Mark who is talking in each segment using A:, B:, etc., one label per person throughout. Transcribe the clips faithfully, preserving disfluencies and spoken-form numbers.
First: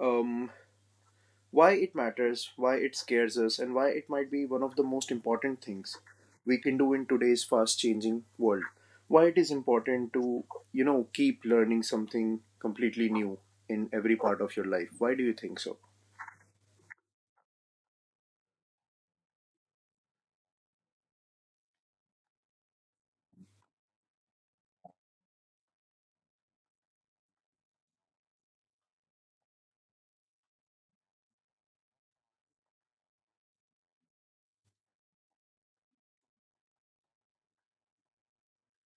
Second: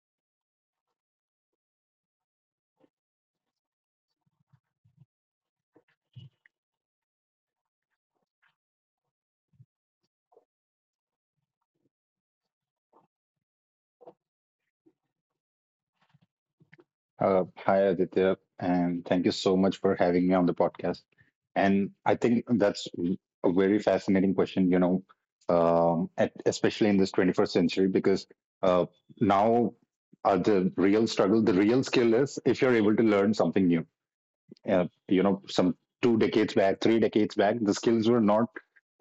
A: um why it matters, why it scares us, and why it might be one of the most important things we can do in today's fast changing world. Why it is important to, you know, keep learning something completely new in every part of your life. Why do you think so?
B: Uh, hi, Aditya, and thank you so much for having me on the podcast. And I think that's a very fascinating question, you know, um, at, especially in this twenty-first century, because uh, now uh, the real struggle, the real skill is if you're able to learn something new. Uh, you know, some two decades back, three decades back, the skills were not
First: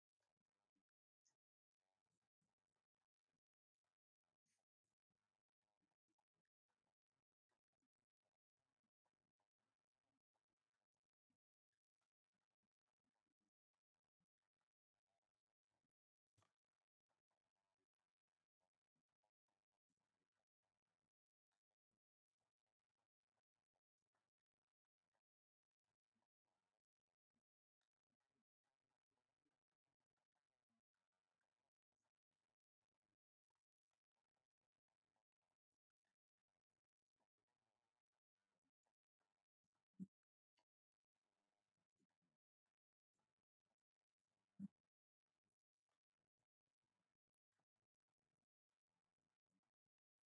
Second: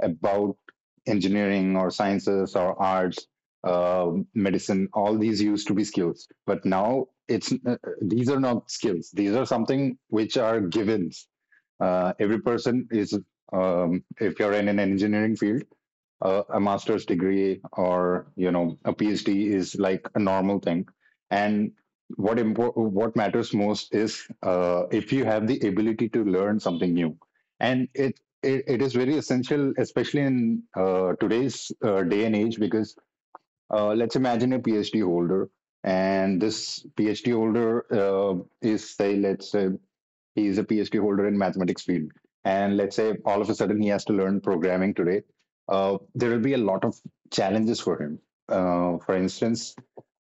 B: about engineering or sciences or arts, uh, medicine. All these used to be skills, but now it's uh, these are not skills, these are something which are givens. Uh, every person is— um, if you're in an engineering field, uh, a master's degree, or you know, a PhD is like a normal thing. And what impor- what matters most is, uh, if you have the ability to learn something new, and it it, it is very essential, especially in uh, today's uh, day and age, because uh, let's imagine a PhD holder, and this PhD holder uh, is, say, let's say he is a PhD holder in mathematics field. And let's say all of a sudden he has to learn programming today. Uh, there will be a lot of challenges for him. Uh, for instance,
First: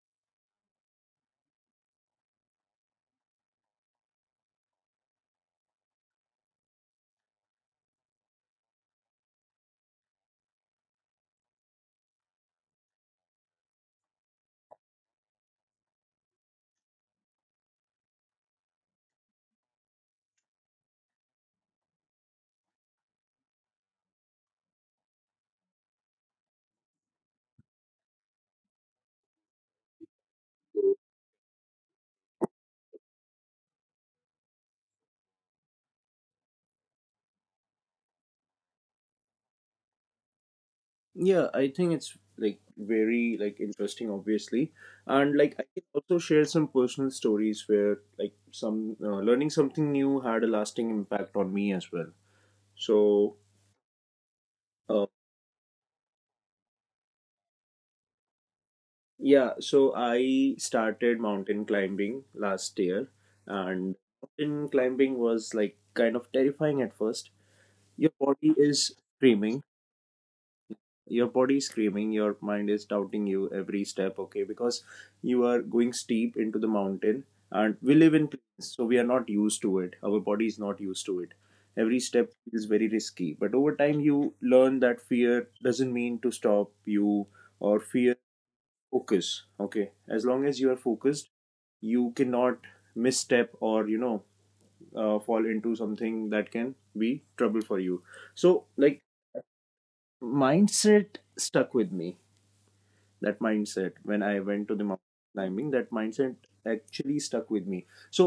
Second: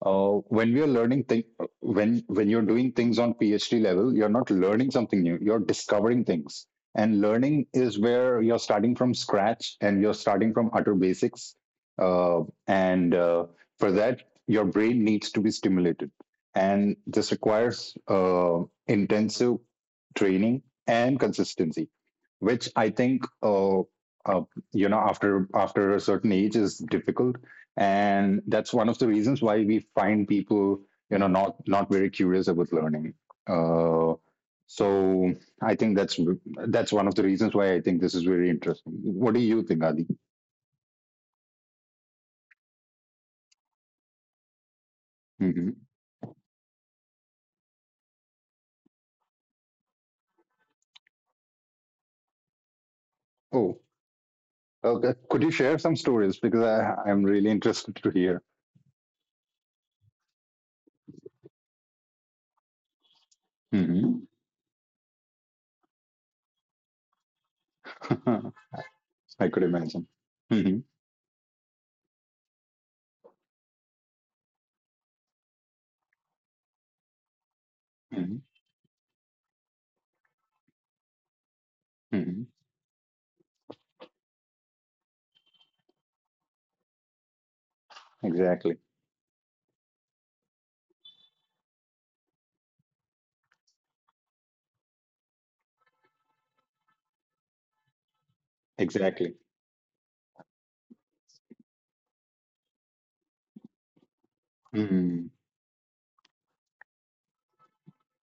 B: uh, when we are learning thing, when when you're doing things on PhD level, you're not learning something new. You're discovering things, and learning is where you're starting from scratch and you're starting from utter basics. Uh, and uh, For that, your brain needs to be stimulated, and this requires uh, intensive training and consistency, which I think, uh, uh, you know, after after a certain age is difficult, and that's one of the reasons why we find people, you know, not not very curious about learning. Uh, so I think that's— that's one of the reasons why I think this is very interesting. What do you think, Adi?
A: Yeah, I think it's like very like interesting, obviously, and like I can
B: Hmm.
A: also share some personal stories where like some uh, learning something new had a lasting impact on me as well. So,
B: Oh,
A: uh,
B: okay, could you share some stories, because i i'm really interested to hear.
A: yeah, so I started mountain climbing last year, and
B: Hmm.
A: mountain climbing was like kind of terrifying at first. Your body is
B: I
A: screaming.
B: could imagine. Hmm.
A: Your body is screaming, your mind is doubting you every step, okay, because you are going steep into the mountain, and we live in
B: Hmm.
A: plains, so we are not used to it, our body is not used to it. Every step
B: Hmm.
A: is very risky, but over time you learn that fear doesn't mean to stop you, or fear
B: Exactly,
A: focus, okay, as long as you are focused, you cannot misstep or you know uh, fall into something that can be trouble for you. So like
B: exactly.
A: mindset stuck with me, that mindset, when I went to the mountain
B: Hmm.
A: climbing, that mindset actually stuck with me. So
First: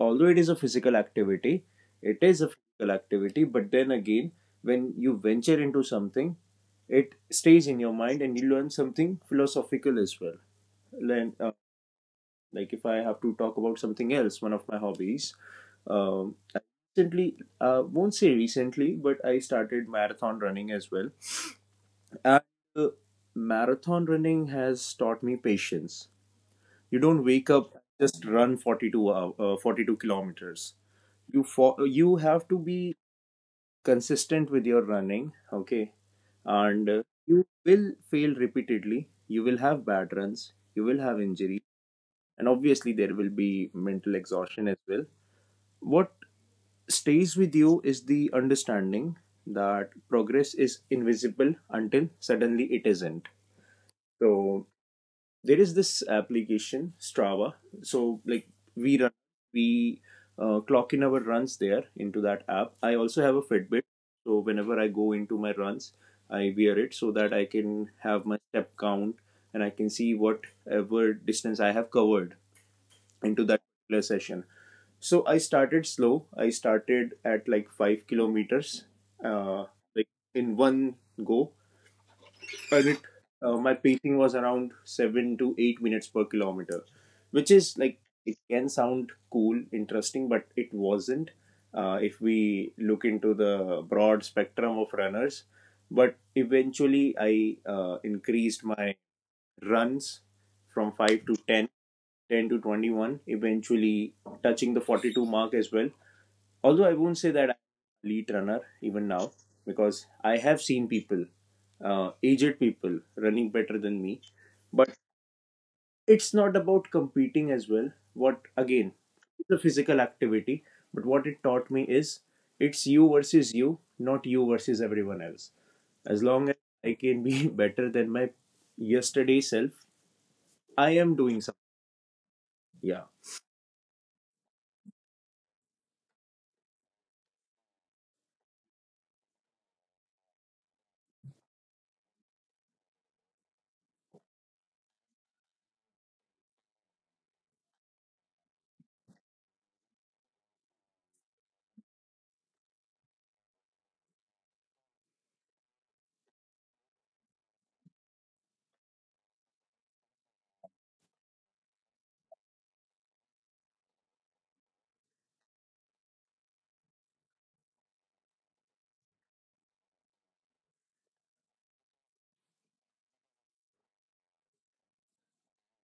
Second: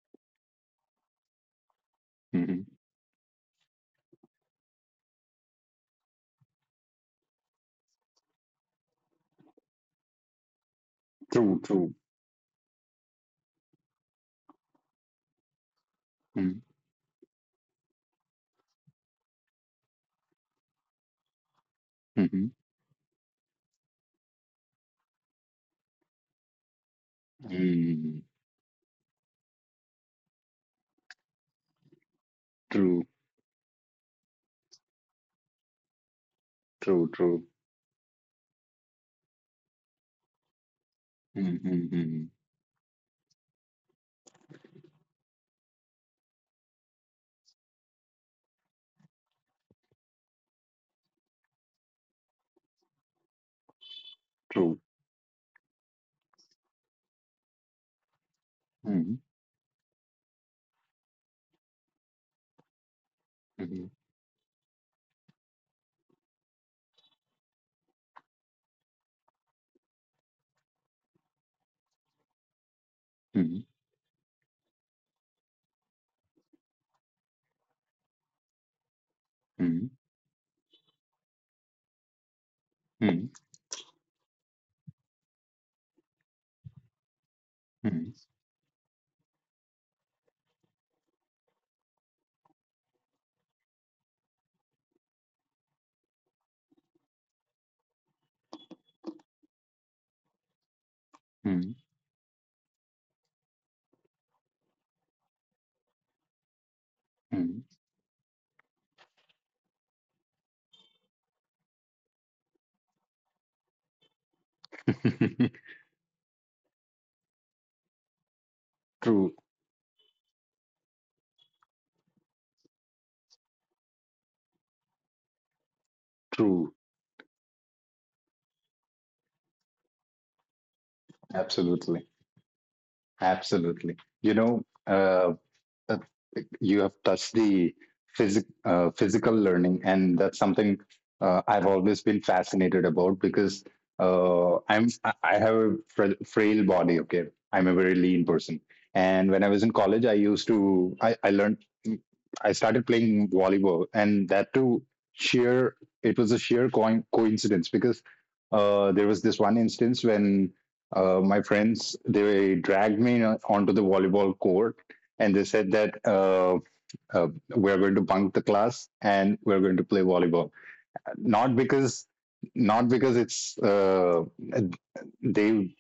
A: although it is a physical activity, it is a
B: Hmm.
A: physical activity, but then again, when you venture into something, it stays in your mind and you learn something philosophical as well. Learn, uh,
B: True, true.
A: like if I have to talk about something else, one of my hobbies, um,
B: Hmm.
A: I recently, uh, won't say recently, but I started marathon running as well. And
B: Hmm.
A: uh, marathon running has taught me patience. You don't wake up and
B: Mm.
A: just run forty-two hour, uh, forty-two kilometers. You fo- you have to be
B: True,
A: consistent with your running, okay? And uh,
B: true, true.
A: you will fail repeatedly. You will have bad runs. You will have
B: Mhm,
A: injury,
B: mhm.
A: and obviously there will be mental exhaustion as well. What stays with you is the understanding that progress is invisible until suddenly it isn't. So
B: True.
A: there is this application, Strava. So like we run,
B: Mhm,
A: we uh, clock in our runs there into that app. I also have a Fitbit,
B: mhm,
A: so whenever I go into my runs, I wear it so that I can have my step count and I can see whatever distance I have covered into that
B: mhm,
A: particular session. So I started slow. I started at like five kilometers, uh,
B: mhm,
A: like in one go, and think
B: mhm,
A: uh, my pacing was around seven to eight minutes per kilometer, which is like,
B: mhm,
A: it can sound cool, interesting, but it wasn't. Uh, if we look into the broad spectrum of runners, but eventually I uh, increased my runs from five to ten,
B: mhm,
A: ten to twenty-one, eventually touching the forty-two mark as well, although I won't say that I'm
B: mhm.
A: an elite runner even now, because I have seen people, uh, aged people, running better than me. But it's not about competing as well. What again,
B: True,
A: it's a physical activity, but what it taught me is it's you versus you, not you versus everyone else. As long as
B: true.
A: I can be better than my yesterday self, I am doing something.
B: Absolutely.
A: Yeah.
B: Absolutely. You know, uh, uh, you have touched the phys- uh, physical learning, and that's something uh, I've always been fascinated about, because uh, I'm I I have a fra- frail body. Okay, I'm a very lean person, and when I was in college, I used to I, I learned I started playing volleyball, and that too— sheer, it was a sheer coin coincidence, because uh, there was this one instance when uh, my friends, they dragged me uh, onto the volleyball court, and they said that, uh, uh, we're going to bunk the class and we're going to play volleyball, not because— not because it's uh, they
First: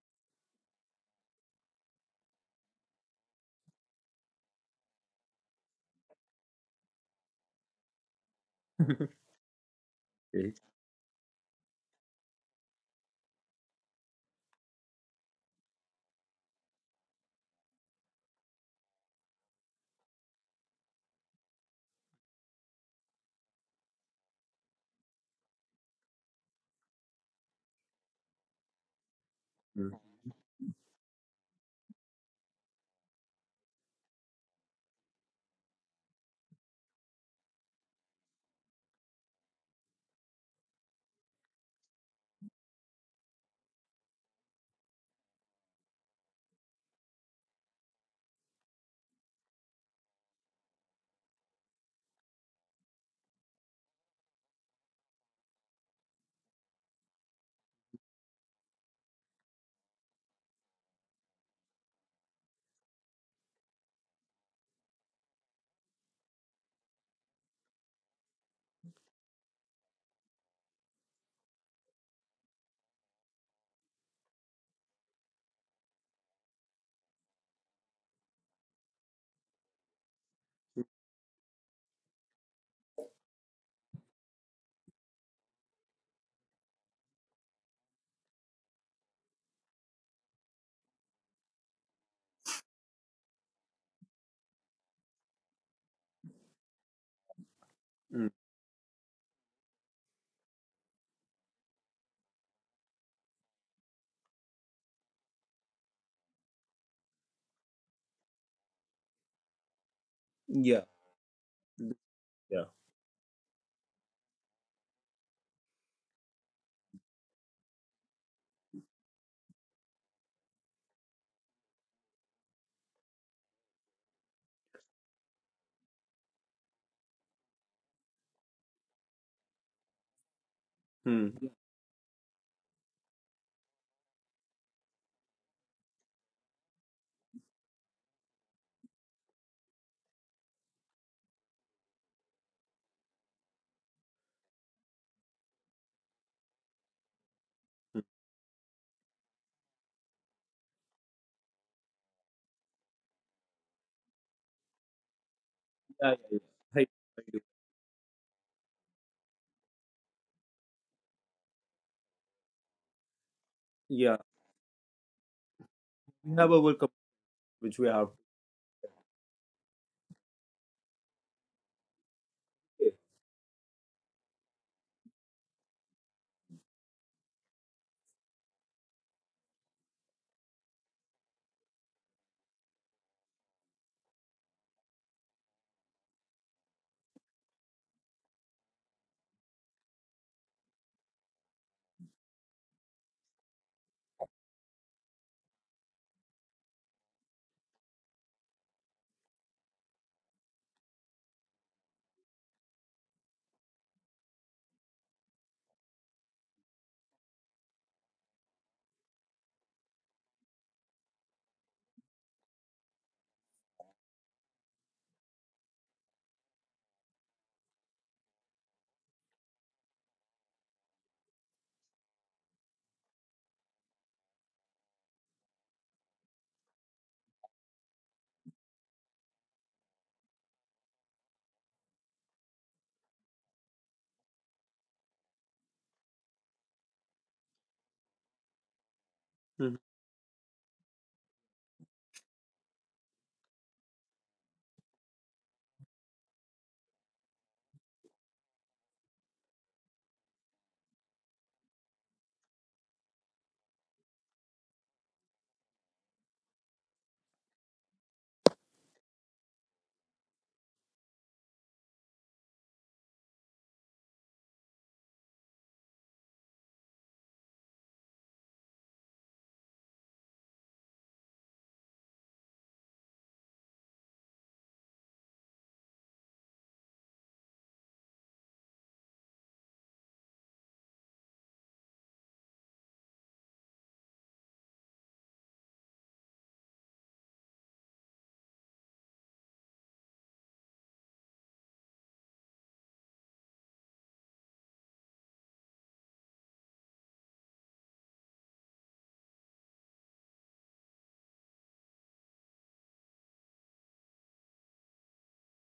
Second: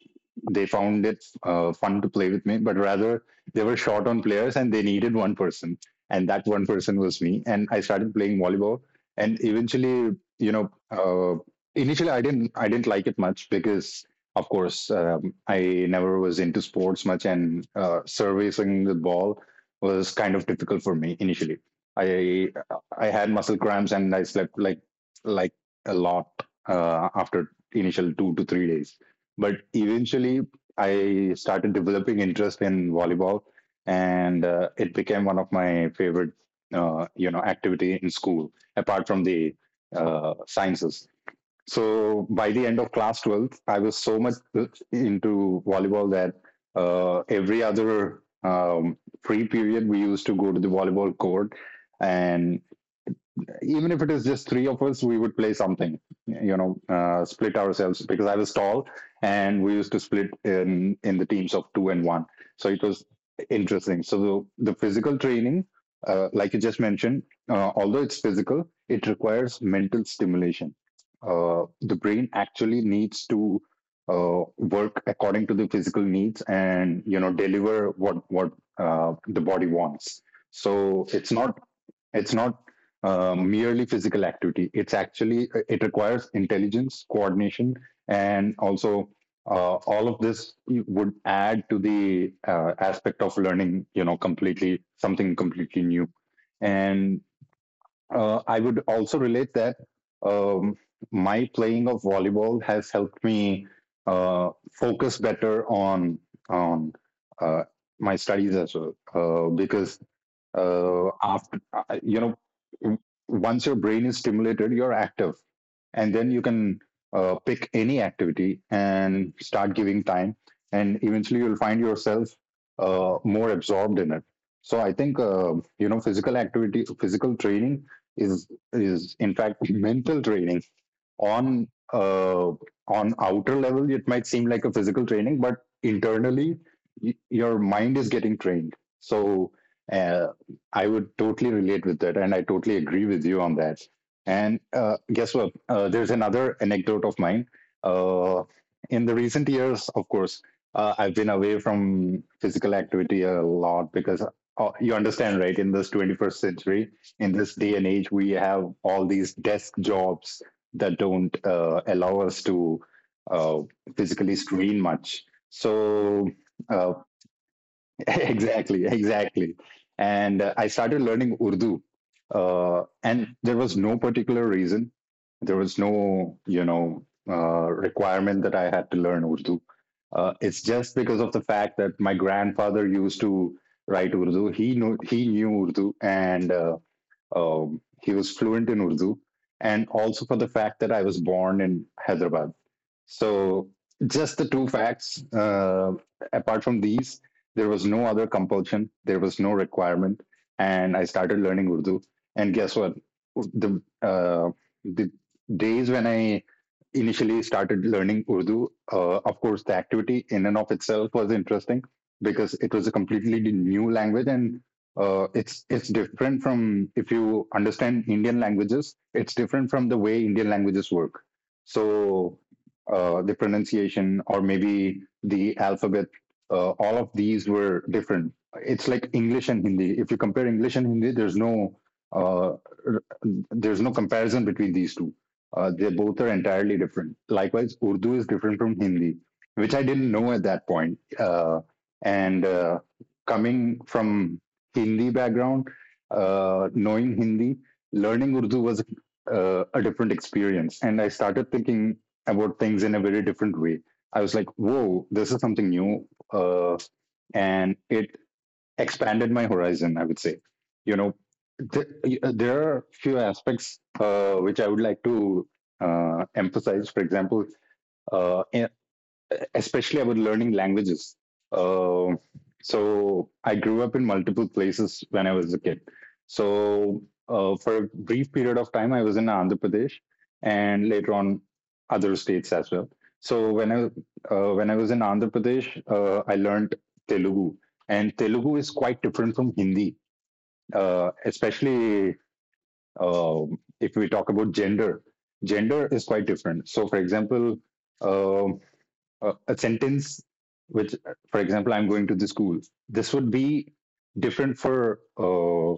B: they found it uh, fun to play with me, but rather they were short on players and they needed one person, and that one person was me. And I started playing volleyball, and eventually, you
A: Okay.
B: know, uh, initially I didn't I didn't like it much, because of course, um, I never was into sports much, and uh, servicing the ball was kind of difficult for me initially. I I had muscle cramps and I slept like like a lot uh, after initial two to three days. But
A: Mm.
B: eventually, I started developing interest in volleyball, and uh, it became one of my favorite, uh, you know, activity in school, apart from the uh, sciences. So by the end of class twelfth, I was so much into volleyball that uh, every other um, free period, we used to go to the volleyball court, and even if it is just three of us, we would play something, you know, uh, split ourselves, because I was tall, and we used to split in, in the teams of two and one. So it was interesting. So the, the physical training, uh, like you just mentioned, uh, although it's physical, it requires mental stimulation. Uh, the brain actually needs to uh, work according to the physical needs, and you know, deliver what what uh, the body wants. So it's not it's not uh, merely physical activity. It's actually, uh, it requires intelligence, coordination, and also uh, all of this would add to the uh, aspect of learning. You know, completely— something completely new. And
A: Mm.
B: uh, I would also relate that, um, my playing of volleyball has helped me uh, focus better on on uh, my studies as well, uh, because
A: Yeah.
B: uh, after, uh, you know,
A: Yeah.
B: w- once your brain is stimulated, you're active, and then you can uh, pick any activity and start giving time, and eventually you'll find yourself uh, more absorbed in it. So I think, uh, you know, physical activity, physical training is— is in fact mental training.
A: Hmm. Yeah.
B: On— uh, on outer level, it might seem like a physical training, but internally, y- your mind is getting trained. So uh, I would totally relate with that, and I totally agree with you on that. And uh, guess what, uh, there's another anecdote of mine.
A: Yeah.
B: uh, in the recent years, of course, uh, I've been away from physical activity a lot, because uh, you understand, right, in this
A: Yeah.
B: twenty-first
A: Yeah. I,
B: century,
A: I
B: in
A: do.
B: this day and age, we have all these desk jobs that don't uh, allow us to uh,
A: Yeah.
B: physically screen much. So—
A: We have our
B: uh,
A: commitment which we have to
B: exactly, exactly. And uh, I started learning Urdu, uh,
A: pay.
B: and there was no particular reason. There was no, you know, uh, requirement that I had to learn Urdu. Uh, it's just because of the fact that my grandfather used to write Urdu. He knew— he knew Urdu, and uh, um, he was fluent in Urdu, and also for the fact that I was born in Hyderabad. So, just the two facts. Uh, apart from these, there was no other compulsion, there was no requirement, and I started learning Urdu. And guess what? The uh, the days when I initially started learning Urdu, uh, of course, the activity in and of itself was interesting, because it was a completely new language, and uh, it's it's different from— if you understand Indian languages, it's different from the way Indian languages work. So uh, the pronunciation, or maybe the alphabet, uh, all of these were different. It's like English and Hindi. If you compare English and Hindi, there's no uh, r- there's no comparison between these two. Uh, they both are entirely different. Likewise, Urdu is different from Hindi, which
A: Mhm.
B: I didn't know at that point. Uh, and uh, Coming from Hindi background, uh, knowing Hindi, learning Urdu was uh, a different experience. And I started thinking about things in a very different way. I was like, whoa, this is something new. Uh, and it expanded my horizon, I would say. You know, th- there are few aspects uh, which I would like to uh, emphasize. For example, uh, especially about learning languages. Uh, so I grew up in multiple places when I was a kid. So uh, for a brief period of time, I was in Andhra Pradesh, and later on other states as well. So when I uh, when I was in Andhra Pradesh, uh, I learned Telugu, and Telugu is quite different from Hindi, uh, especially uh, if we talk about gender. Gender is quite different. So, for example, uh, a, a sentence which, for example, I'm going to the school. This would be different for uh,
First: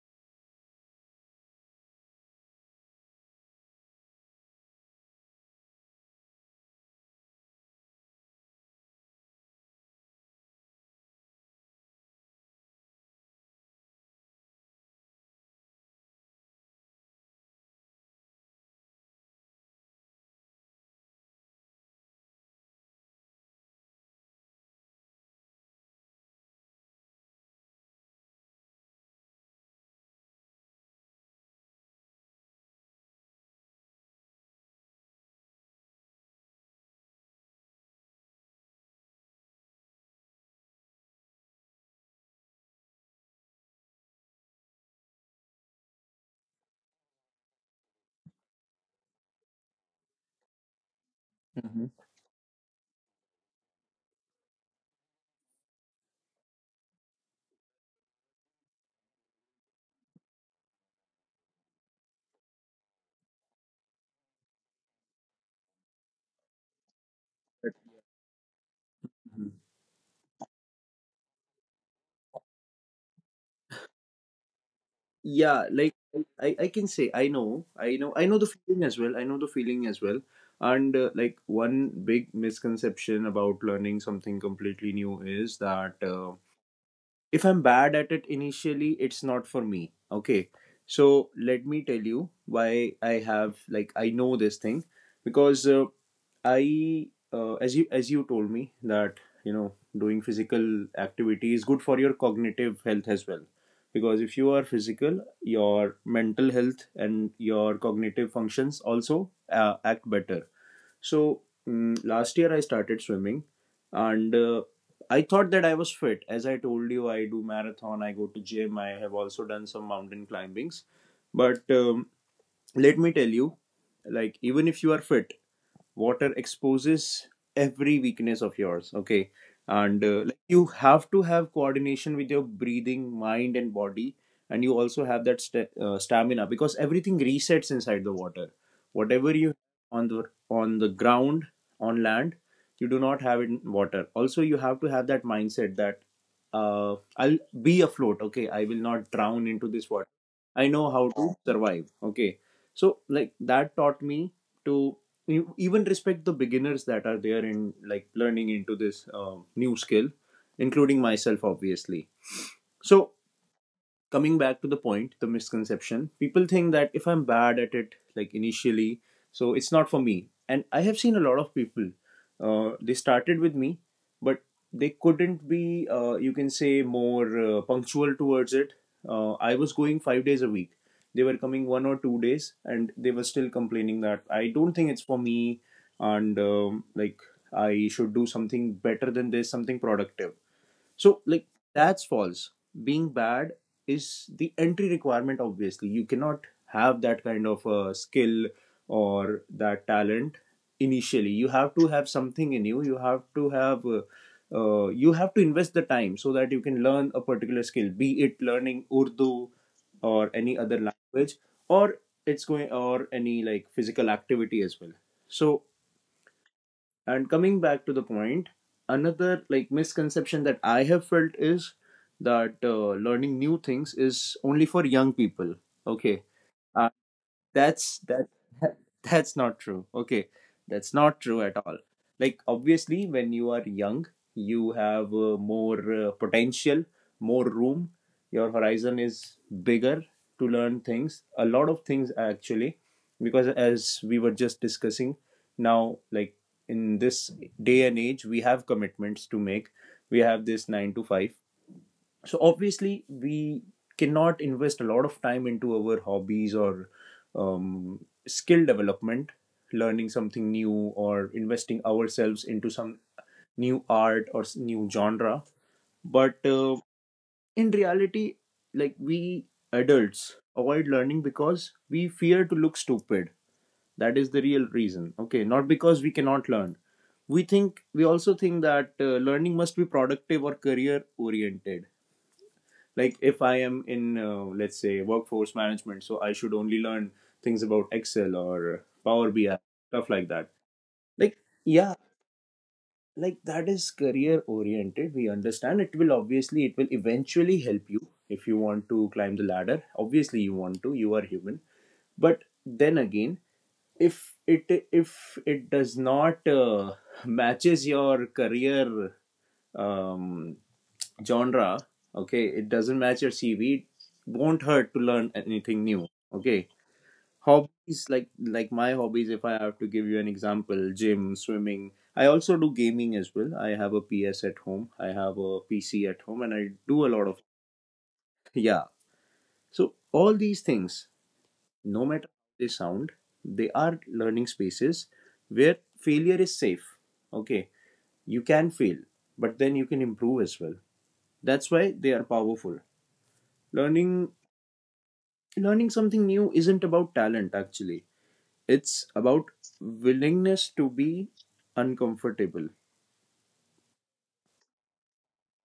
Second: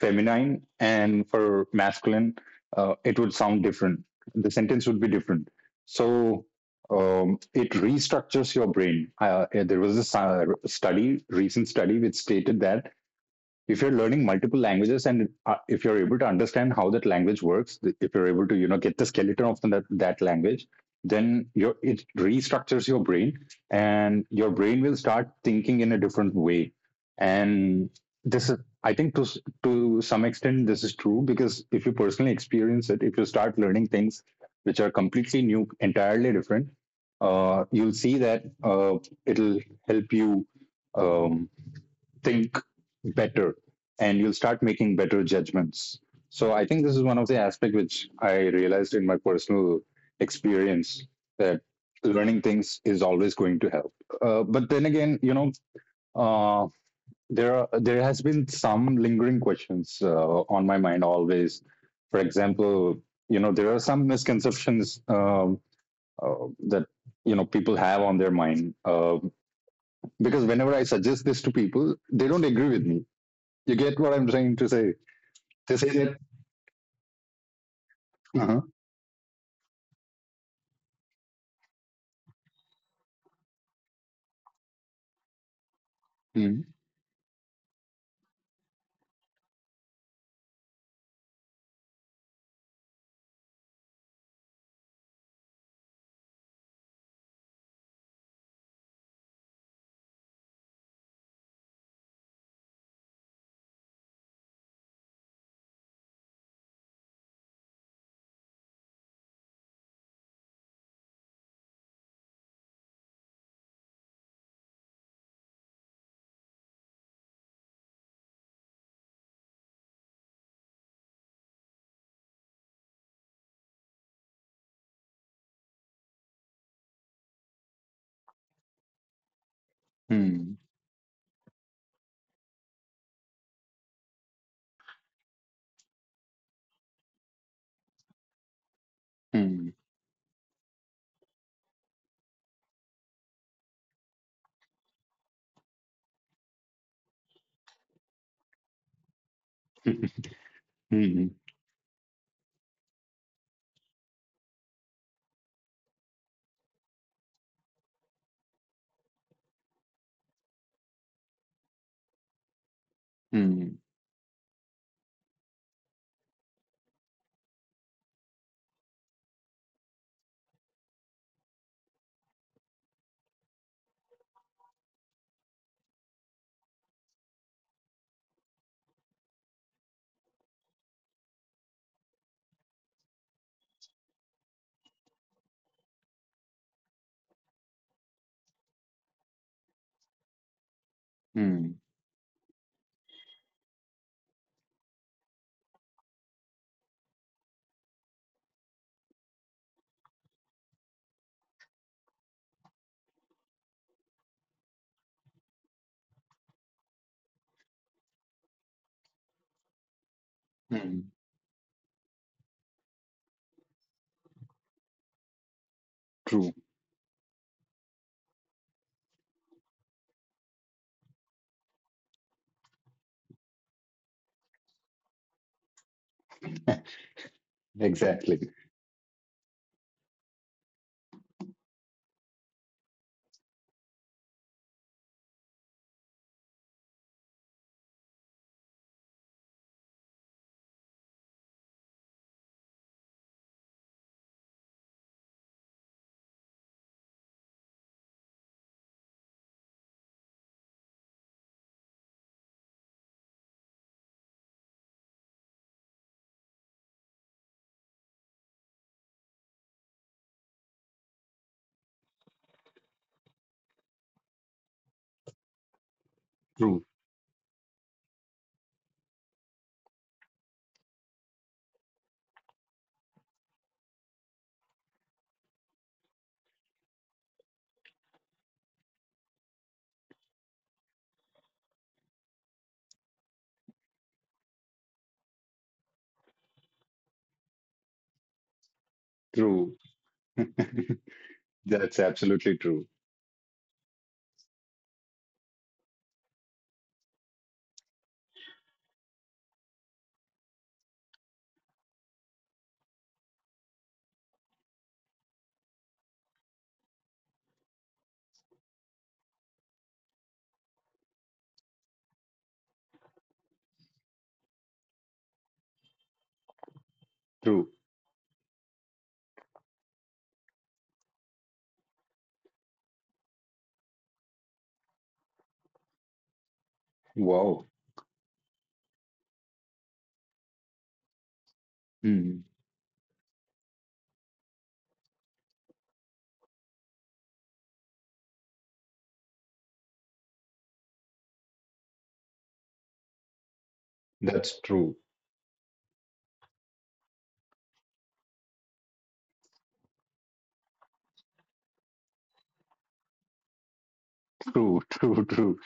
B: feminine and for masculine. Uh, it would sound different. The sentence would be different. So um, it restructures your brain. Uh, there was a study, recent study, which stated that if you're learning multiple languages, and uh, if you're able to understand how that language works, if you're able to, you know, get the skeleton of that, that language, then your— it restructures your brain, and your brain will start thinking in a different way. And this is, I think, to— to some extent this is true, because if you personally experience it, if you start learning things which are completely new, entirely different, uh, you'll see that uh, it'll help you um, think better, and you'll start making better judgments. So I think this is one of the aspects which I realized in my personal experience, that
A: Mhm.
B: learning things is always going to help. Uh, but then again, you know, uh, there are— there has been some lingering questions uh, on my mind always. For example, you know, there are some misconceptions, um, uh, that you know,
A: But-
B: people have on their mind, uh,
A: mhm.
B: because whenever I suggest this to people, they don't agree with me. You get what I'm trying to say?
A: Yeah,
B: They say
A: like
B: that.
A: I, I can say i know i know i know the
B: Uh-huh.
A: feeling as well, I know the feeling as well. And uh, like one big misconception about learning something completely new is that uh,
B: Mm,
A: if I'm bad at it initially, it's not for me. Okay. So let me tell you why I have like I know this thing, because uh, I, uh, as you as you told me, that you know doing physical activity is good for your cognitive health as well, because if you are physical, your mental health and your cognitive functions also uh, act better. So, mm, last year I started swimming, and uh, I thought that I was fit. As I told you, I do marathon, I go to gym, I have also done some mountain climbings. But um, let me tell you, like even if you are fit, water exposes every weakness of yours, okay. And uh, like
B: mm,
A: you have to have coordination with your breathing, mind, and body, and you also have that st- uh, stamina, because everything resets inside the water, whatever you
B: mm,
A: on the on the ground on land you do not have it in water. Also, you have to have that mindset that uh, I'll be afloat, okay, I will not drown into this water, I know how
B: mm,
A: to
B: mm,
A: survive, okay. So like that taught me to, you even respect the beginners that are there in like learning into this uh, new skill, including myself, obviously. So
B: mm,
A: coming back to the point, the misconception, people think that if I'm bad at it, like initially, so it's not for me. And I have seen a lot of people, uh, they started with me, but they couldn't be, uh, you can say, more uh, punctual towards it. Uh, I was going five days a week. They were coming one or two days, and they were still complaining that I don't think it's for me, and um, like, I should do something better than this, something productive. So, like,
B: mm.
A: that's false. Being bad is the entry requirement, obviously. You cannot have that kind of a skill or that talent initially. You have to have something in you. You have to have. Uh, uh, you have to invest the time so that you can learn a particular skill, be it learning Urdu or any other
B: Mm.
A: language, or it's going or any like physical activity as well. So,
B: True.
A: and coming back to the point, another like misconception that I have felt is that uh, learning new things is only for young people. Okay. I That's that,
B: Exactly.
A: that that's not true, okay, that's not true at all. Like obviously when you are young, you have uh, more uh, potential, more room, your horizon is bigger to learn things, a lot of things actually, because as we were just discussing now, like in this day and age we have commitments to make, we have this nine to five, so obviously we cannot invest a lot of time into our hobbies or um, skill development, learning something new or investing ourselves into some new art or s- new genre, but uh,
B: True.
A: in reality, like we adults avoid learning because we fear to look stupid. That is the real reason, okay, not because we cannot learn. We think we also think that uh, learning must be productive or career oriented, like if I am in, uh, let's say, workforce management, so I should only learn things about Excel or Power BI,
B: True.
A: stuff like that, like, yeah,
B: That's absolutely true.
A: like that is career oriented, we understand, it will obviously, it will eventually help you if you want to climb the ladder, obviously you want to, you are human. But then again, if it if it does not uh, matches your career um genre, okay, it doesn't match your CV, it won't hurt to learn anything new, okay.
B: True.
A: Hobbies, like like my hobbies, if I have to give you an example, gym, swimming, I also do gaming as well. I have a PS at home, I have a PC at home, and I do a lot of.
B: Wow.
A: Yeah. So all these things, no matter
B: Mm.
A: how they sound, they are learning spaces where failure is safe, okay. You can fail, but then you can improve as well. That's why they are powerful. learning
B: That's true.
A: learning something new isn't about talent actually, it's about willingness to be uncomfortable.
B: True. True. True.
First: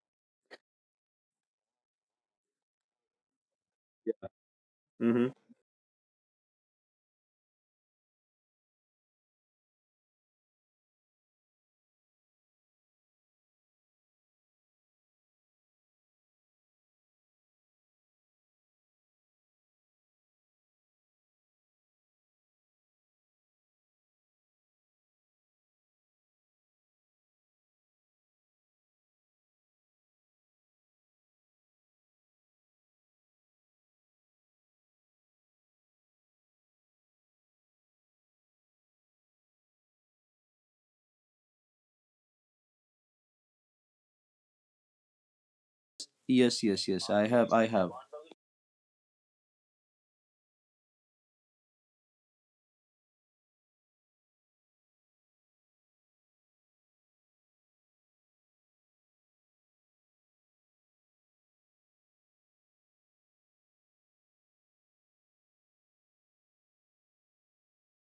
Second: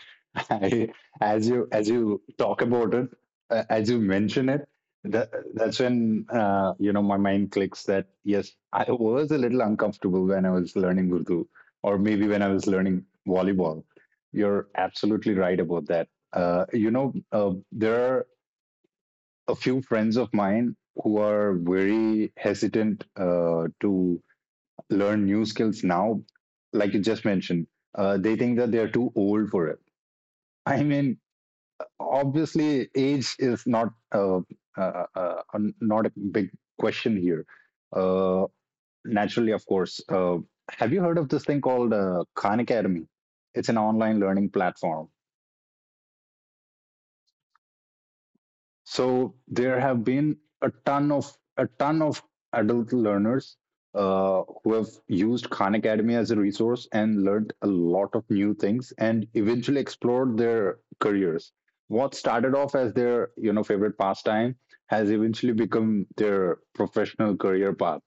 B: I, as you as you talk about it, uh, as you mention it, that,
A: Mm-hmm.
B: that's when uh, you know my mind clicks that yes, I was a little uncomfortable when I was learning Urdu, or maybe when I was learning volleyball. You're absolutely right about that. Uh, you know, uh, there are a few friends of mine who are very hesitant uh, to learn new skills now, like you just mentioned. Uh, they think that they're too old for it. I mean, obviously age is not uh, uh, uh, uh, not a big question here, uh, naturally, of course. Uh, have you heard of this thing called uh, Khan Academy? It's an online learning platform.
A: Yes, yes, yes, i have i have.
B: So there have been a ton of a ton of adult learners uh, who have used Khan Academy as a resource and learned a lot of new things and eventually explored their careers. What started off as their you know favorite pastime has eventually become their professional career path.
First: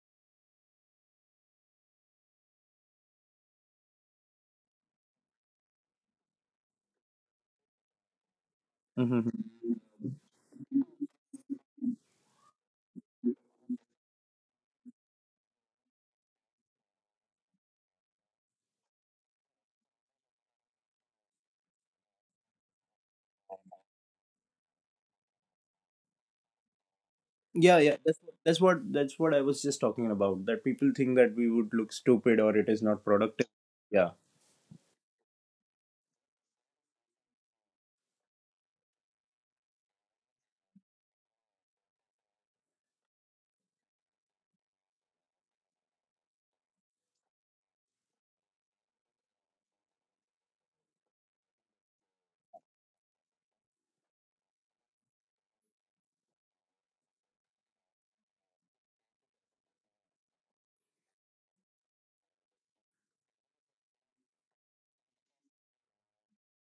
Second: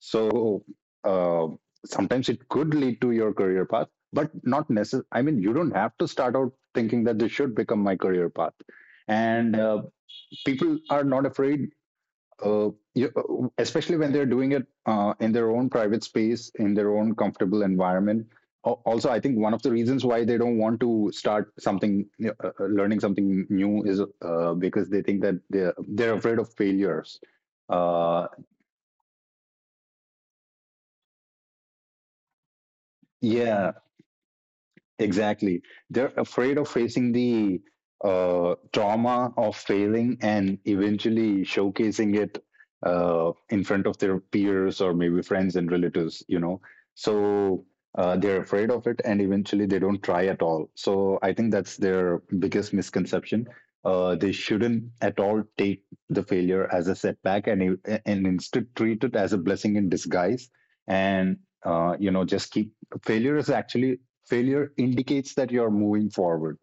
B: So, uh, sometimes it could lead to your career path, but not necessarily. I mean, you don't have to start out thinking that this should become my career path.
A: Hmm.
B: And uh, people are not afraid, uh, you, uh, especially when they're doing it uh, in their own private space, in their own comfortable environment. Also, I think one of the reasons why they don't want to start something, uh, uh, learning something new, is uh, because they think that they're, they're afraid of failures.
A: Yeah, yeah, that's,
B: uh,
A: what- that's what that's what I was just talking about, that people think that we would look stupid or it is not productive.
B: yeah,
A: Yeah.
B: exactly. They're afraid of facing the uh, trauma of failing and eventually showcasing it uh, in front of their peers, or maybe friends and relatives, you know. So uh, they're afraid of it and eventually they don't try at all. So I think that's their biggest misconception. Uh, they shouldn't at all take the failure as a setback, and, e, and instead treat it as a blessing in disguise. And, uh, you know, just keep— failure is actually— failure indicates that you're moving forward.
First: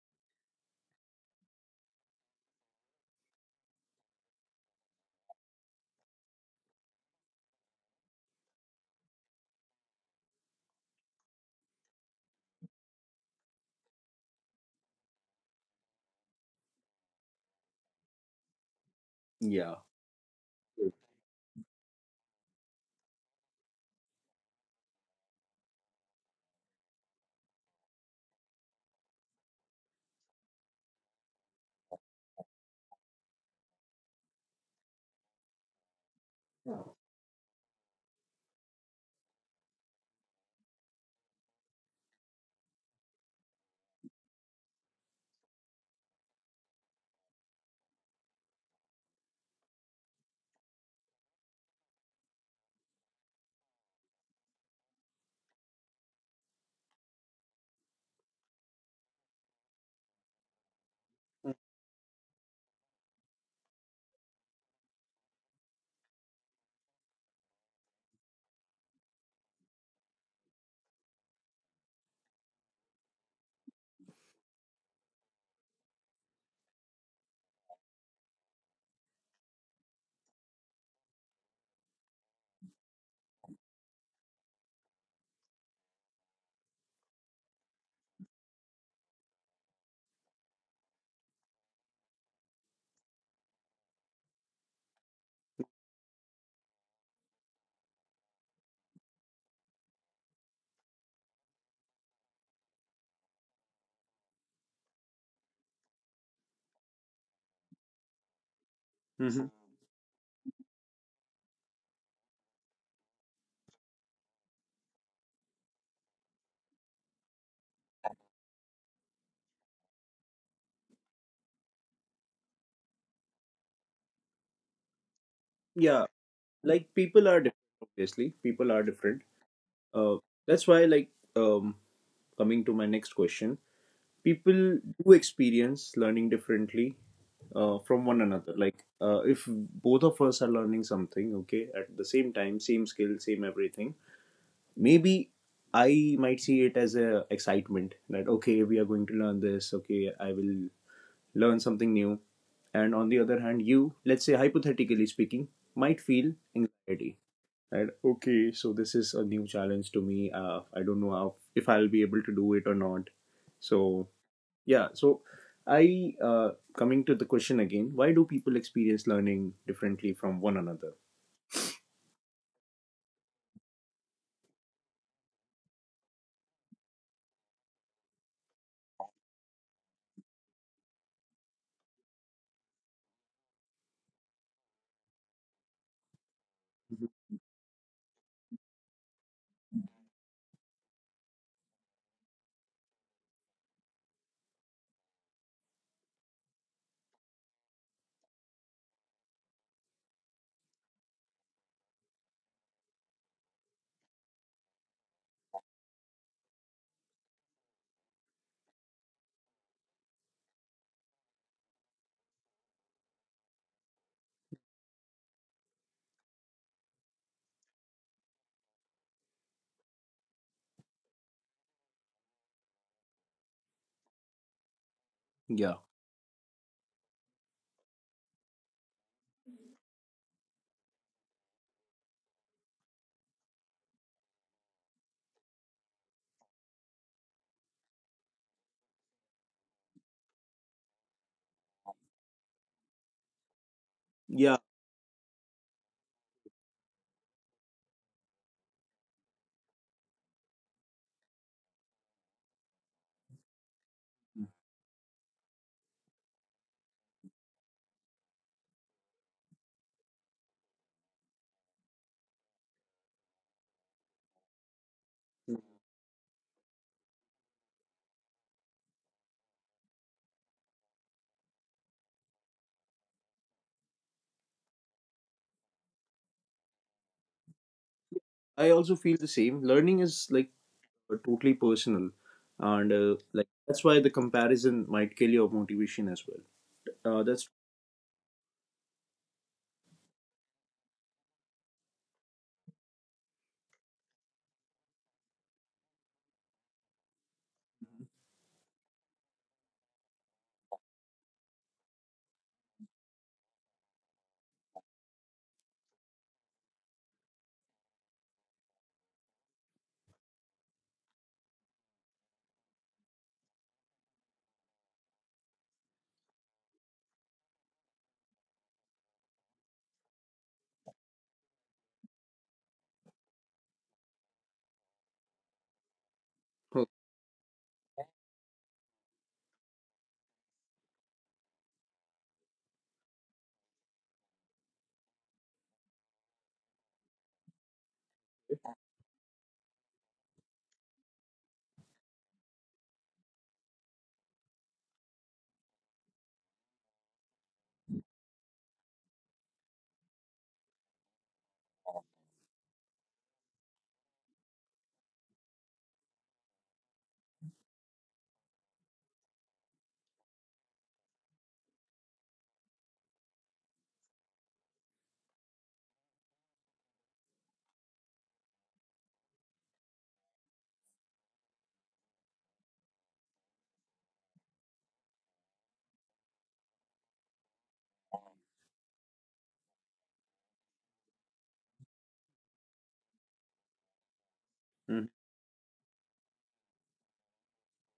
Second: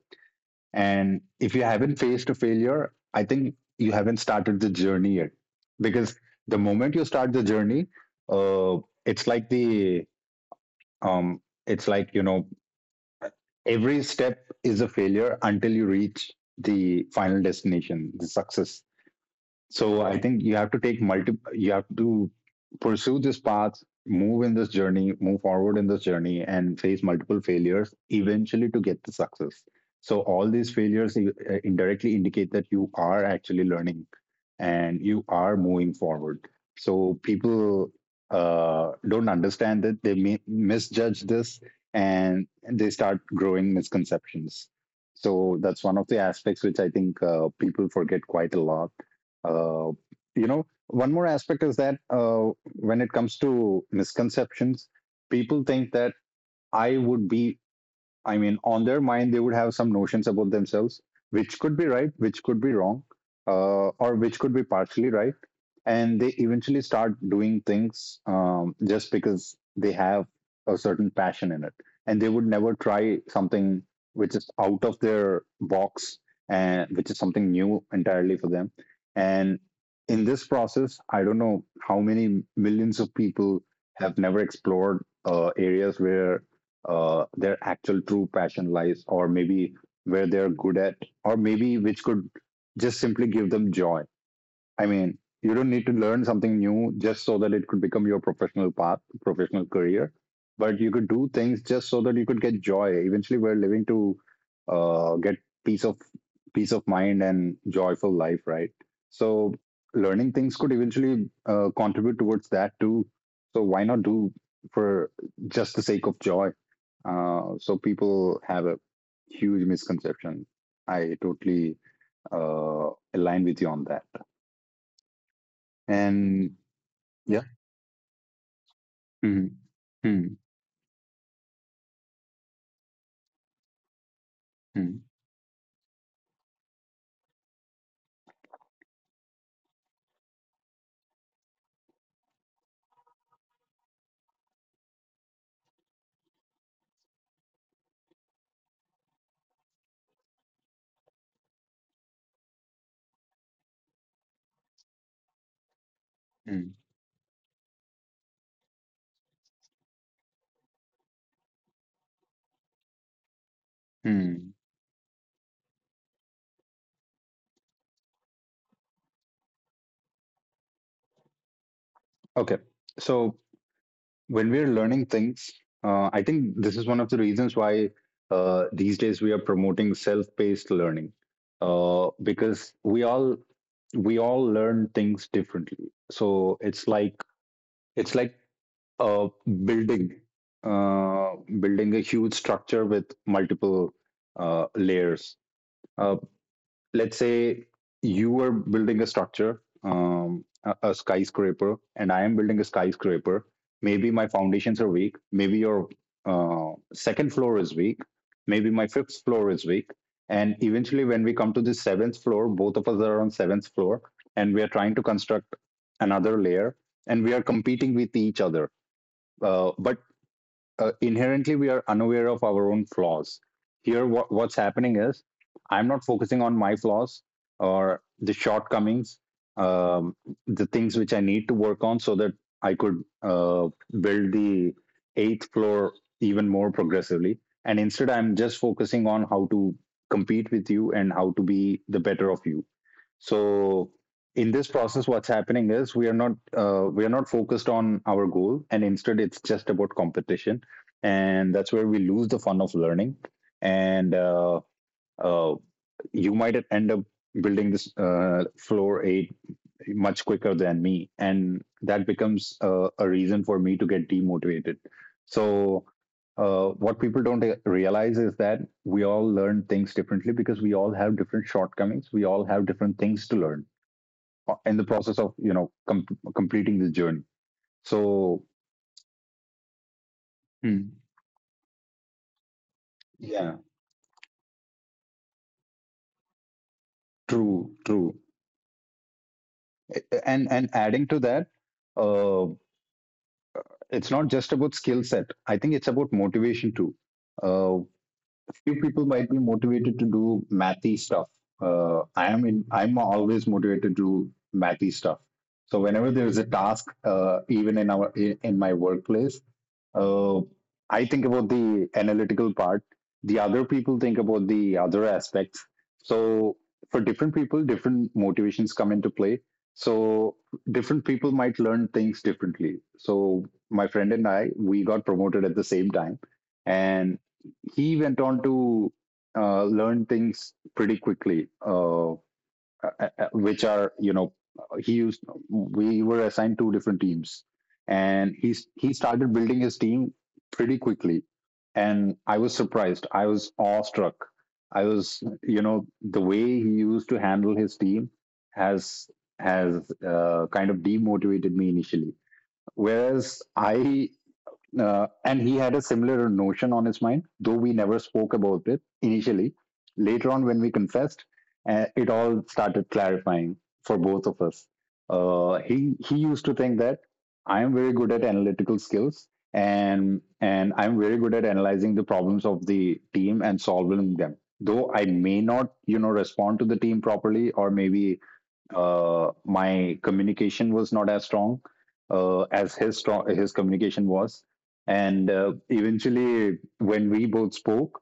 B: And if you haven't faced a failure, I think you haven't started the journey yet. Because the moment you start the journey, uh, it's like the— um, it's like, you know, every step is a failure until you reach the final destination, the success.
A: Yeah.
B: So I think you have to take multiple— you have to pursue this path, move in this journey, move forward in this journey, and face multiple failures eventually to get the success. So all these failures i- indirectly indicate that you are actually learning and you are moving forward. So people uh, don't understand that they mi- misjudge this and they start growing misconceptions. So that's one of the aspects which I think uh, people forget quite a lot. Uh, you know, one more aspect is that uh, when it comes to misconceptions, people think that I would be— I mean, on their mind, they would have some notions about themselves, which could be right, which could be wrong, uh, or which could be partially right. And they eventually start doing things um, just because they have a certain passion in it. And they would never try something which is out of their box and which is something new entirely for them. And in this process, I don't know how many millions of people have never explored uh, areas where uh, their actual true passion lies, or maybe where they're good at, or maybe which could just simply give them joy. I mean, you don't need to learn something new just so that it could become your professional path, professional career. But you could do things just so that you could get joy. Eventually, we're living to uh, get peace of peace of mind and joyful life, right? So
A: Hmm.
B: learning things could eventually uh, contribute towards that too. So why not do, for just the sake of joy? Uh, so people have a huge misconception. I totally uh, align with you on that.
A: Yeah,
B: And
A: like people are
B: yeah.
A: different, obviously people are different.
B: Mm,
A: uh,
B: mm,
A: that's why, like, um, coming to my next question, people
B: mm,
A: do experience learning differently uh, from one another, like uh, if both of us are learning something, okay, at the same time, same skill, same everything, maybe I might see it as a excitement that, okay, we are going to learn this, okay, I will learn something new, and on the other hand you, let's say hypothetically speaking, might feel
B: mm,
A: anxiety, right, okay, so this is a new challenge to me, uh, I don't know how if I'll be able to do it or not, so
B: mm.
A: yeah. So I, uh, coming to the question again. Why do people experience learning differently from one another?
B: Okay. So when we're learning things, uh, I think this is one of the reasons why uh, these days we are promoting self-paced learning, uh, because we all we all learn things differently. So it's
A: Mhm.
B: like— it's like uh, building— uh, building a huge structure with multiple uh, layers. Uh, let's say you are building a structure, um, a, a skyscraper, and I am building a skyscraper. Maybe my foundations are weak. Maybe your uh, second floor is weak. Maybe my fifth floor is weak. And eventually, when we come to the seventh floor, both of us are on seventh floor, and we are trying to construct another layer, and we are competing with each other. Uh, but uh, inherently we are unaware of our own flaws. Here, what, what's happening is
A: Yeah.
B: I'm not focusing on my flaws or the shortcomings, um, the things which I need to work on so that I could uh, build the eighth floor even more progressively. And instead, I'm just focusing on how to compete with you and how to be the better of you. So in
A: Yeah.
B: this process, what's happening is we are not uh, we are not focused on our goal, and instead it's just about competition, and that's where we lose the fun of learning. And uh, uh, you might end up building this uh, floor eight much quicker than me, and that becomes uh, a reason for me to get demotivated.
A: Mm-hmm.
B: So uh, what people don't uh, realize is that we all learn things differently because we all have different shortcomings. We all have different things to learn in the process of, you know, com- completing this journey. So,
A: I also feel the same. Learning is like
B: hmm,
A: uh, totally personal, and uh, like
B: yeah,
A: that's why the comparison might kill your motivation as well. Uh, that's.
B: true, true. And and adding to that, uh, it's not just about skill set, I think it's about motivation too. uh, few people might be motivated to do mathy stuff. Uh, I am in I'm always motivated to do mathy stuff. So whenever there is a task, uh, even in our in my workplace, Uh, I think about the analytical part. The other people think about the other aspects. So for different people, different motivations come into play. So different people might learn things differently. So my friend and I, we got promoted at the same time, and he went on to uh, learn things pretty quickly. Uh, uh, uh, uh, which are you know he used We were assigned two different teams, and he's he started building his team pretty quickly, and I was surprised, I was awestruck. I was, you know, the way he used to handle his team has has uh, kind of demotivated me initially, whereas I— uh, and he had a similar notion on his mind, though we never spoke about it initially. Later on, when we confessed, uh, it all started clarifying for both of us. Uh, he he used to think that I am very good at analytical skills, and and I'm very good at analyzing the problems of the team and solving them. Though I may not, you know, respond to the team properly, or maybe uh, my communication was not as strong uh, as his strong, his communication was.
A: Mhm.
B: And uh, eventually when we both spoke,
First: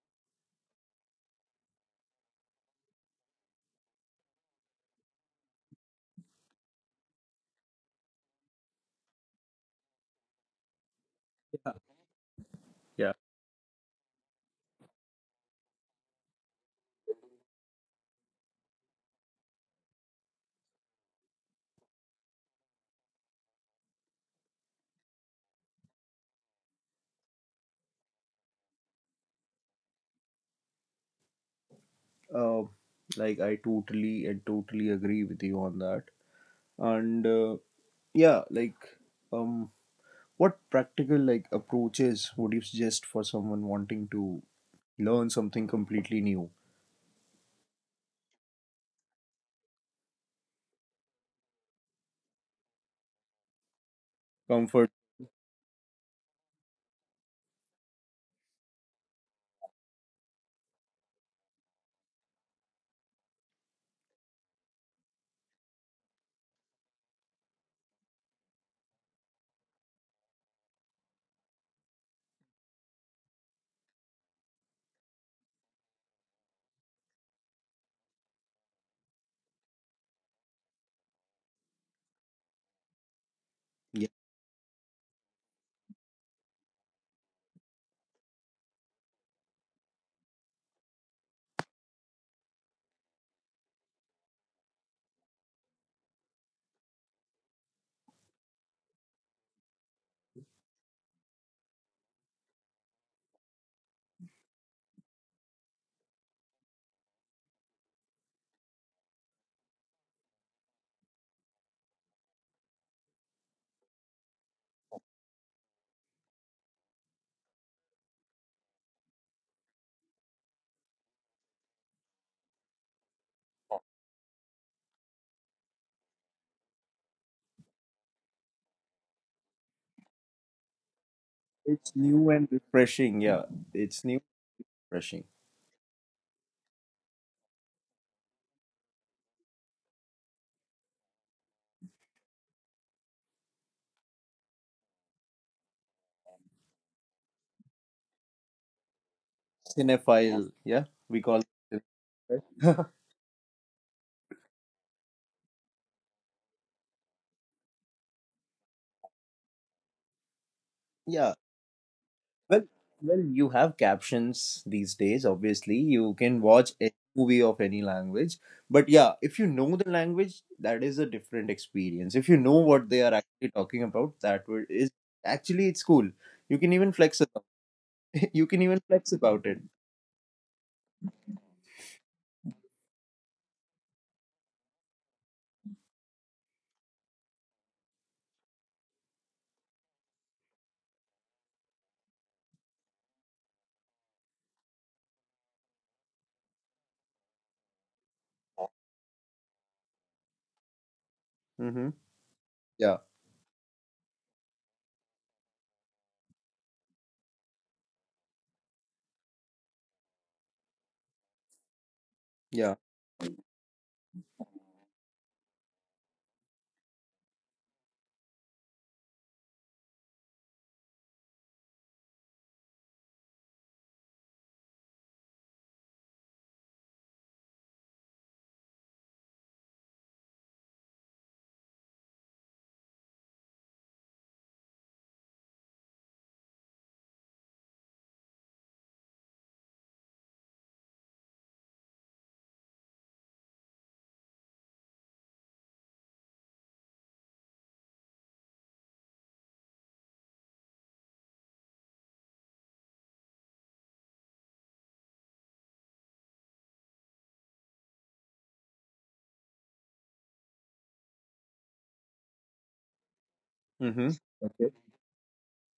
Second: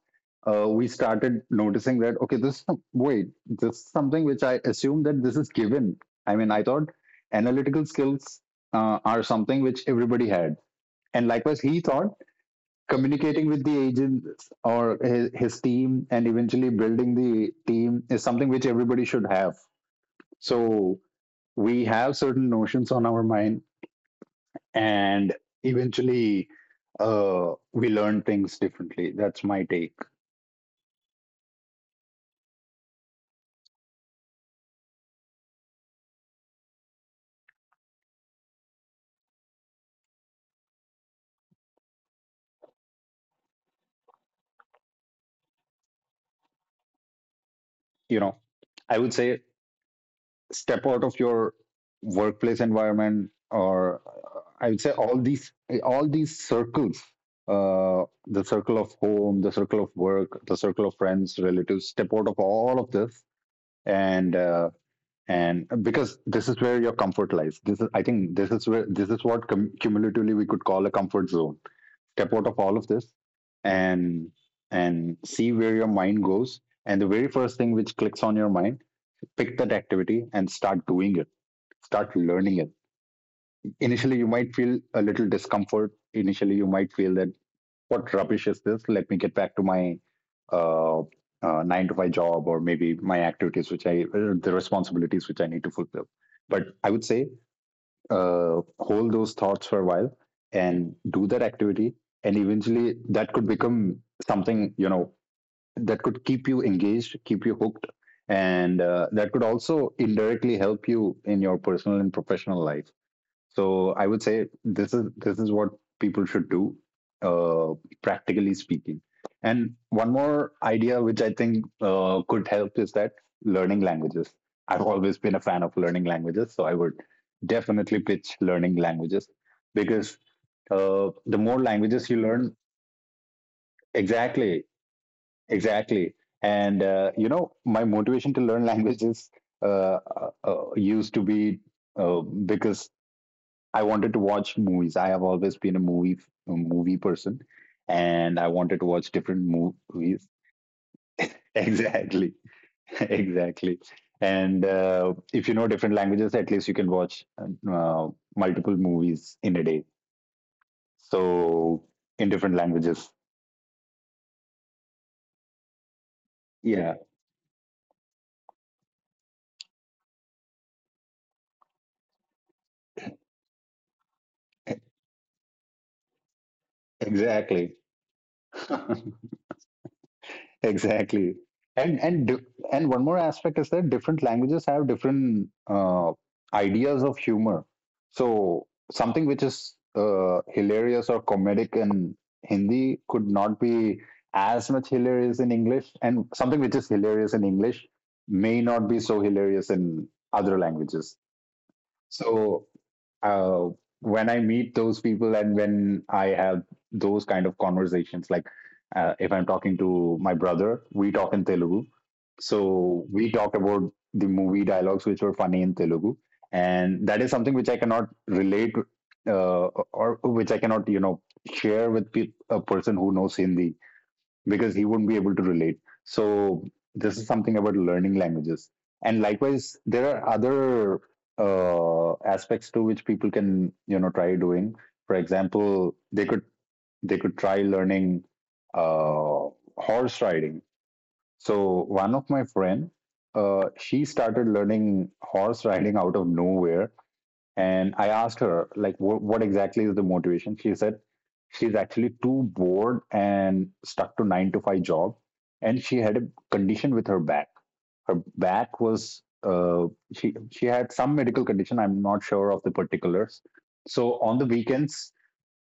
B: uh, we started noticing that, okay, this wait this is something which I assume that this is given. I mean, I thought analytical skills uh, are something which everybody had, and likewise
A: Yeah,
B: he thought
A: yeah.
B: communicating with the agents or his, his team and eventually building the team is something which everybody should have. So we have certain notions on our mind, and eventually uh, we learn things differently. That's my take.
A: Uh, like I totally and totally agree with you on that. And uh, yeah, like um, what practical like approaches would you suggest for someone wanting to learn something completely new?
B: You know, I would say step out of your workplace environment, or uh, I would
A: Comfort.
B: say all these— all these circles, uh, the circle of home, the circle of work, the circle of friends, relatives. Step out of all of this. And uh, and because this is where your comfort lies, this is I think this is where— this is what cum- cumulatively we could call a comfort zone. Step out of all of this, and and see where your mind goes, and the very first thing which clicks on your mind, pick that activity and start doing it, start learning it.
A: Yeah.
B: Initially you might feel a little discomfort. Initially you might feel that, what rubbish is this? Let me get back to my uh, uh, nine to five job, or maybe my activities, which I— uh, the responsibilities which I need to fulfill. But I would say uh, hold those thoughts for a while and do that activity. And eventually that could become something, you know, that could keep you engaged, keep you hooked. And uh, that could also indirectly help you in your personal and professional life. So I would say this is— this is what people should do, uh, practically speaking. And one more idea which I think uh, could help is that learning languages. I've always been a fan of learning languages, so I would definitely pitch learning languages, because uh, the more
A: It's
B: languages you
A: new and
B: learn,
A: refreshing. Yeah. It's new,
B: exactly,
A: refreshing.
B: exactly. And uh, you know, my motivation to learn languages uh, uh, uh, used to be uh, because I wanted to watch movies. I have always been a movie a movie person, and I wanted to watch different movies.
A: Cinephile. Yeah. We call it,
B: Exactly,
A: cinephile.
B: exactly. And uh, if you know different languages, at least you can watch uh, multiple movies in a day.
A: Yeah.
B: So in different
A: Well,
B: languages.
A: well, you have captions these days. Obviously, you can watch a
B: Yeah,
A: movie of any language. But yeah, if you know the language, that is a different experience. If you know what they are actually talking about, that would is actually, it's cool. You can even flex about.
B: exactly.
A: You can even flex about it.
B: Exactly. And and di- and one more aspect is that different languages have different uh, ideas of humor. So something which is uh, hilarious or comedic in Hindi could not be as much hilarious in English, and something which is hilarious in English may not be so hilarious in other languages.
A: Mm-hmm.
B: So
A: Yeah.
B: uh, when I meet those people and when I have those kind of conversations, like uh, if I'm talking to my brother, we talk in Telugu.
A: Yeah.
B: So we talk about the movie dialogues which were funny in Telugu. And that is something which I cannot relate uh, or which I cannot, you know, share with pe- a person who knows Hindi because he wouldn't be able to relate. So this is something about learning languages. And likewise, there are other uh, aspects to which people can you know try doing. For example, they could they could try learning uh, horse riding. So one of my friend, uh, she started learning horse riding out of nowhere and I asked her, like, what, what exactly is the motivation? She said she's actually too bored and stuck to nine to five job. And she had a condition with her back. Her back was, uh, she, she had some medical condition. I'm not sure of the particulars.
A: Mm-hmm.
B: So on the weekends,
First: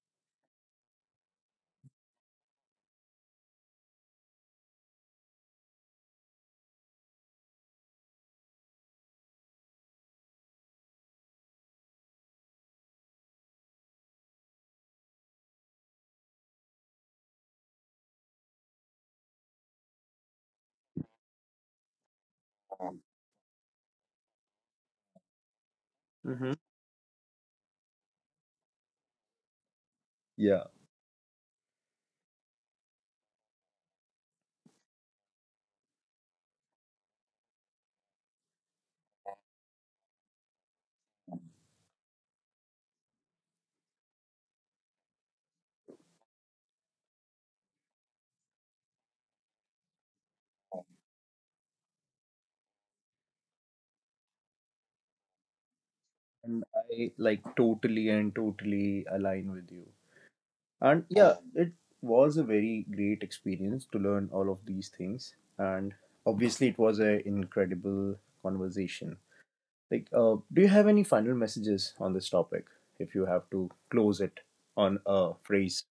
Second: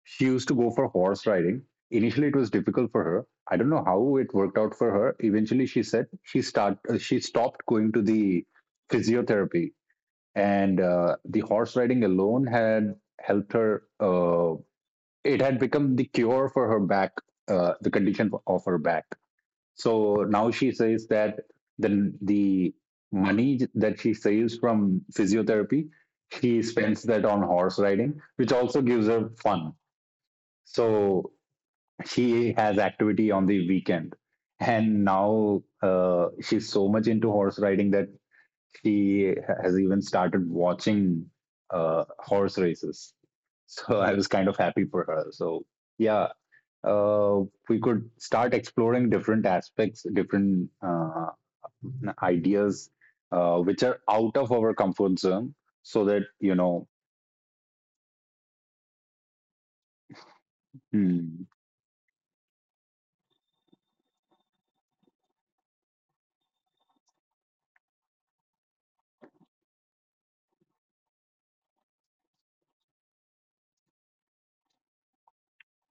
B: she used to go for horse riding. Initially, it was difficult for her. I don't know how it worked out for her. Eventually, she said she start uh, she stopped going to the physiotherapy, and uh, the horse riding alone had helped her. Uh, it had become the cure for her back, uh, the condition of her back. So now she says that the the money that she saves from physiotherapy,
A: Mm-hmm.
B: she spends that on horse riding, which also gives her fun.
A: Yeah,
B: So she has activity on the weekend, and now uh, she's so much into horse riding that she has even started watching uh, horse races. So I was kind of happy for her. So yeah, uh, we could start exploring different aspects, different uh, ideas, uh, which are out of our comfort zone, so that you
A: and
B: know.
A: I like totally and totally align with you. And yeah,
B: Hmm,
A: it was a very great experience to learn all of these things. And obviously, it was an incredible conversation. Like, uh, do you have any final messages on this topic? If you have to close it on a phrase,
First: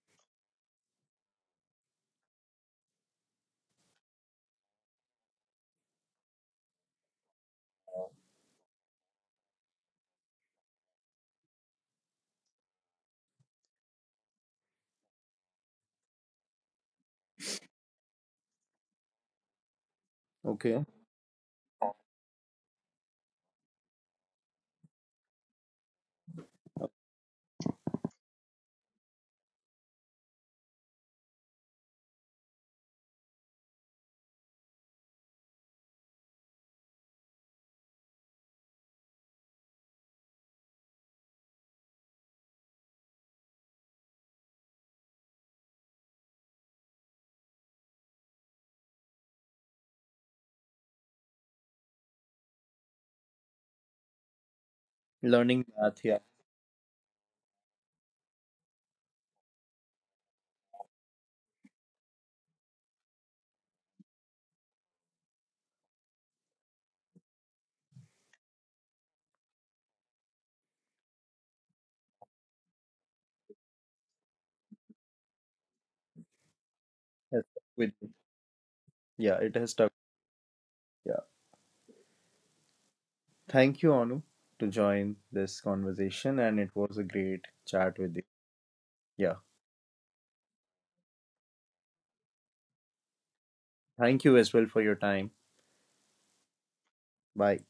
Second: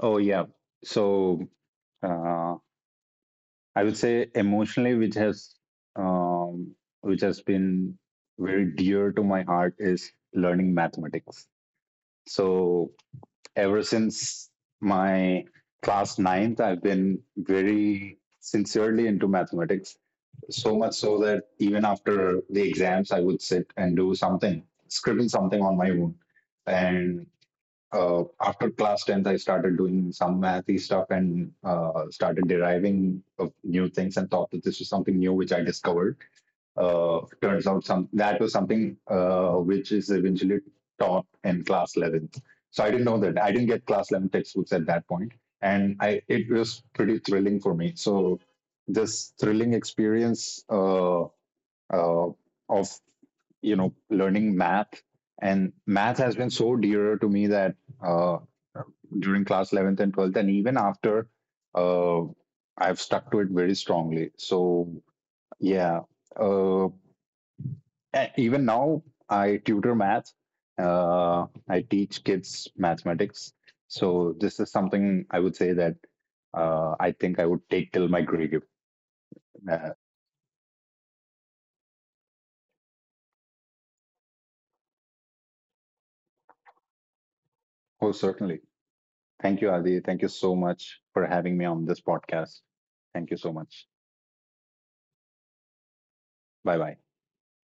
B: oh yeah. So uh, I would say emotionally, which has um, which has been very dear to my heart is learning mathematics. So ever since my class ninth, I've been very sincerely into mathematics. So
A: okay?
B: much so that even after the exams, I would sit and do something, scribble something on my own. And uh, after class tenth, I started doing some mathy stuff and uh, started deriving of new things and thought that this was something new which I discovered. Uh, turns out some that was something uh, which is eventually taught in class eleventh. So I didn't know that. I didn't get class eleven textbooks at that point, and I it was pretty thrilling for me. So this thrilling experience uh, uh, of you know learning math,
A: Learning
B: and
A: math,
B: math
A: yeah,
B: has been so dear to me that uh, during class eleventh and twelfth and even after, uh, I've stuck to it very strongly. So yeah, uh, a- even now I tutor math. uh, I teach kids mathematics. So this is something I would say that uh, I think
A: has
B: I would
A: stuck with
B: take till
A: me.
B: my grave.
A: Yeah, it has stuck.
B: uh,
A: Yeah, thank you, Anu, to join this conversation, and it was a great chat
B: oh,
A: with you.
B: certainly.
A: Yeah.
B: Thank you, Adi. Thank you so much for having me on this podcast. Thank you so much.
A: Thank you as well for your time.
B: Bye bye.
A: Bye.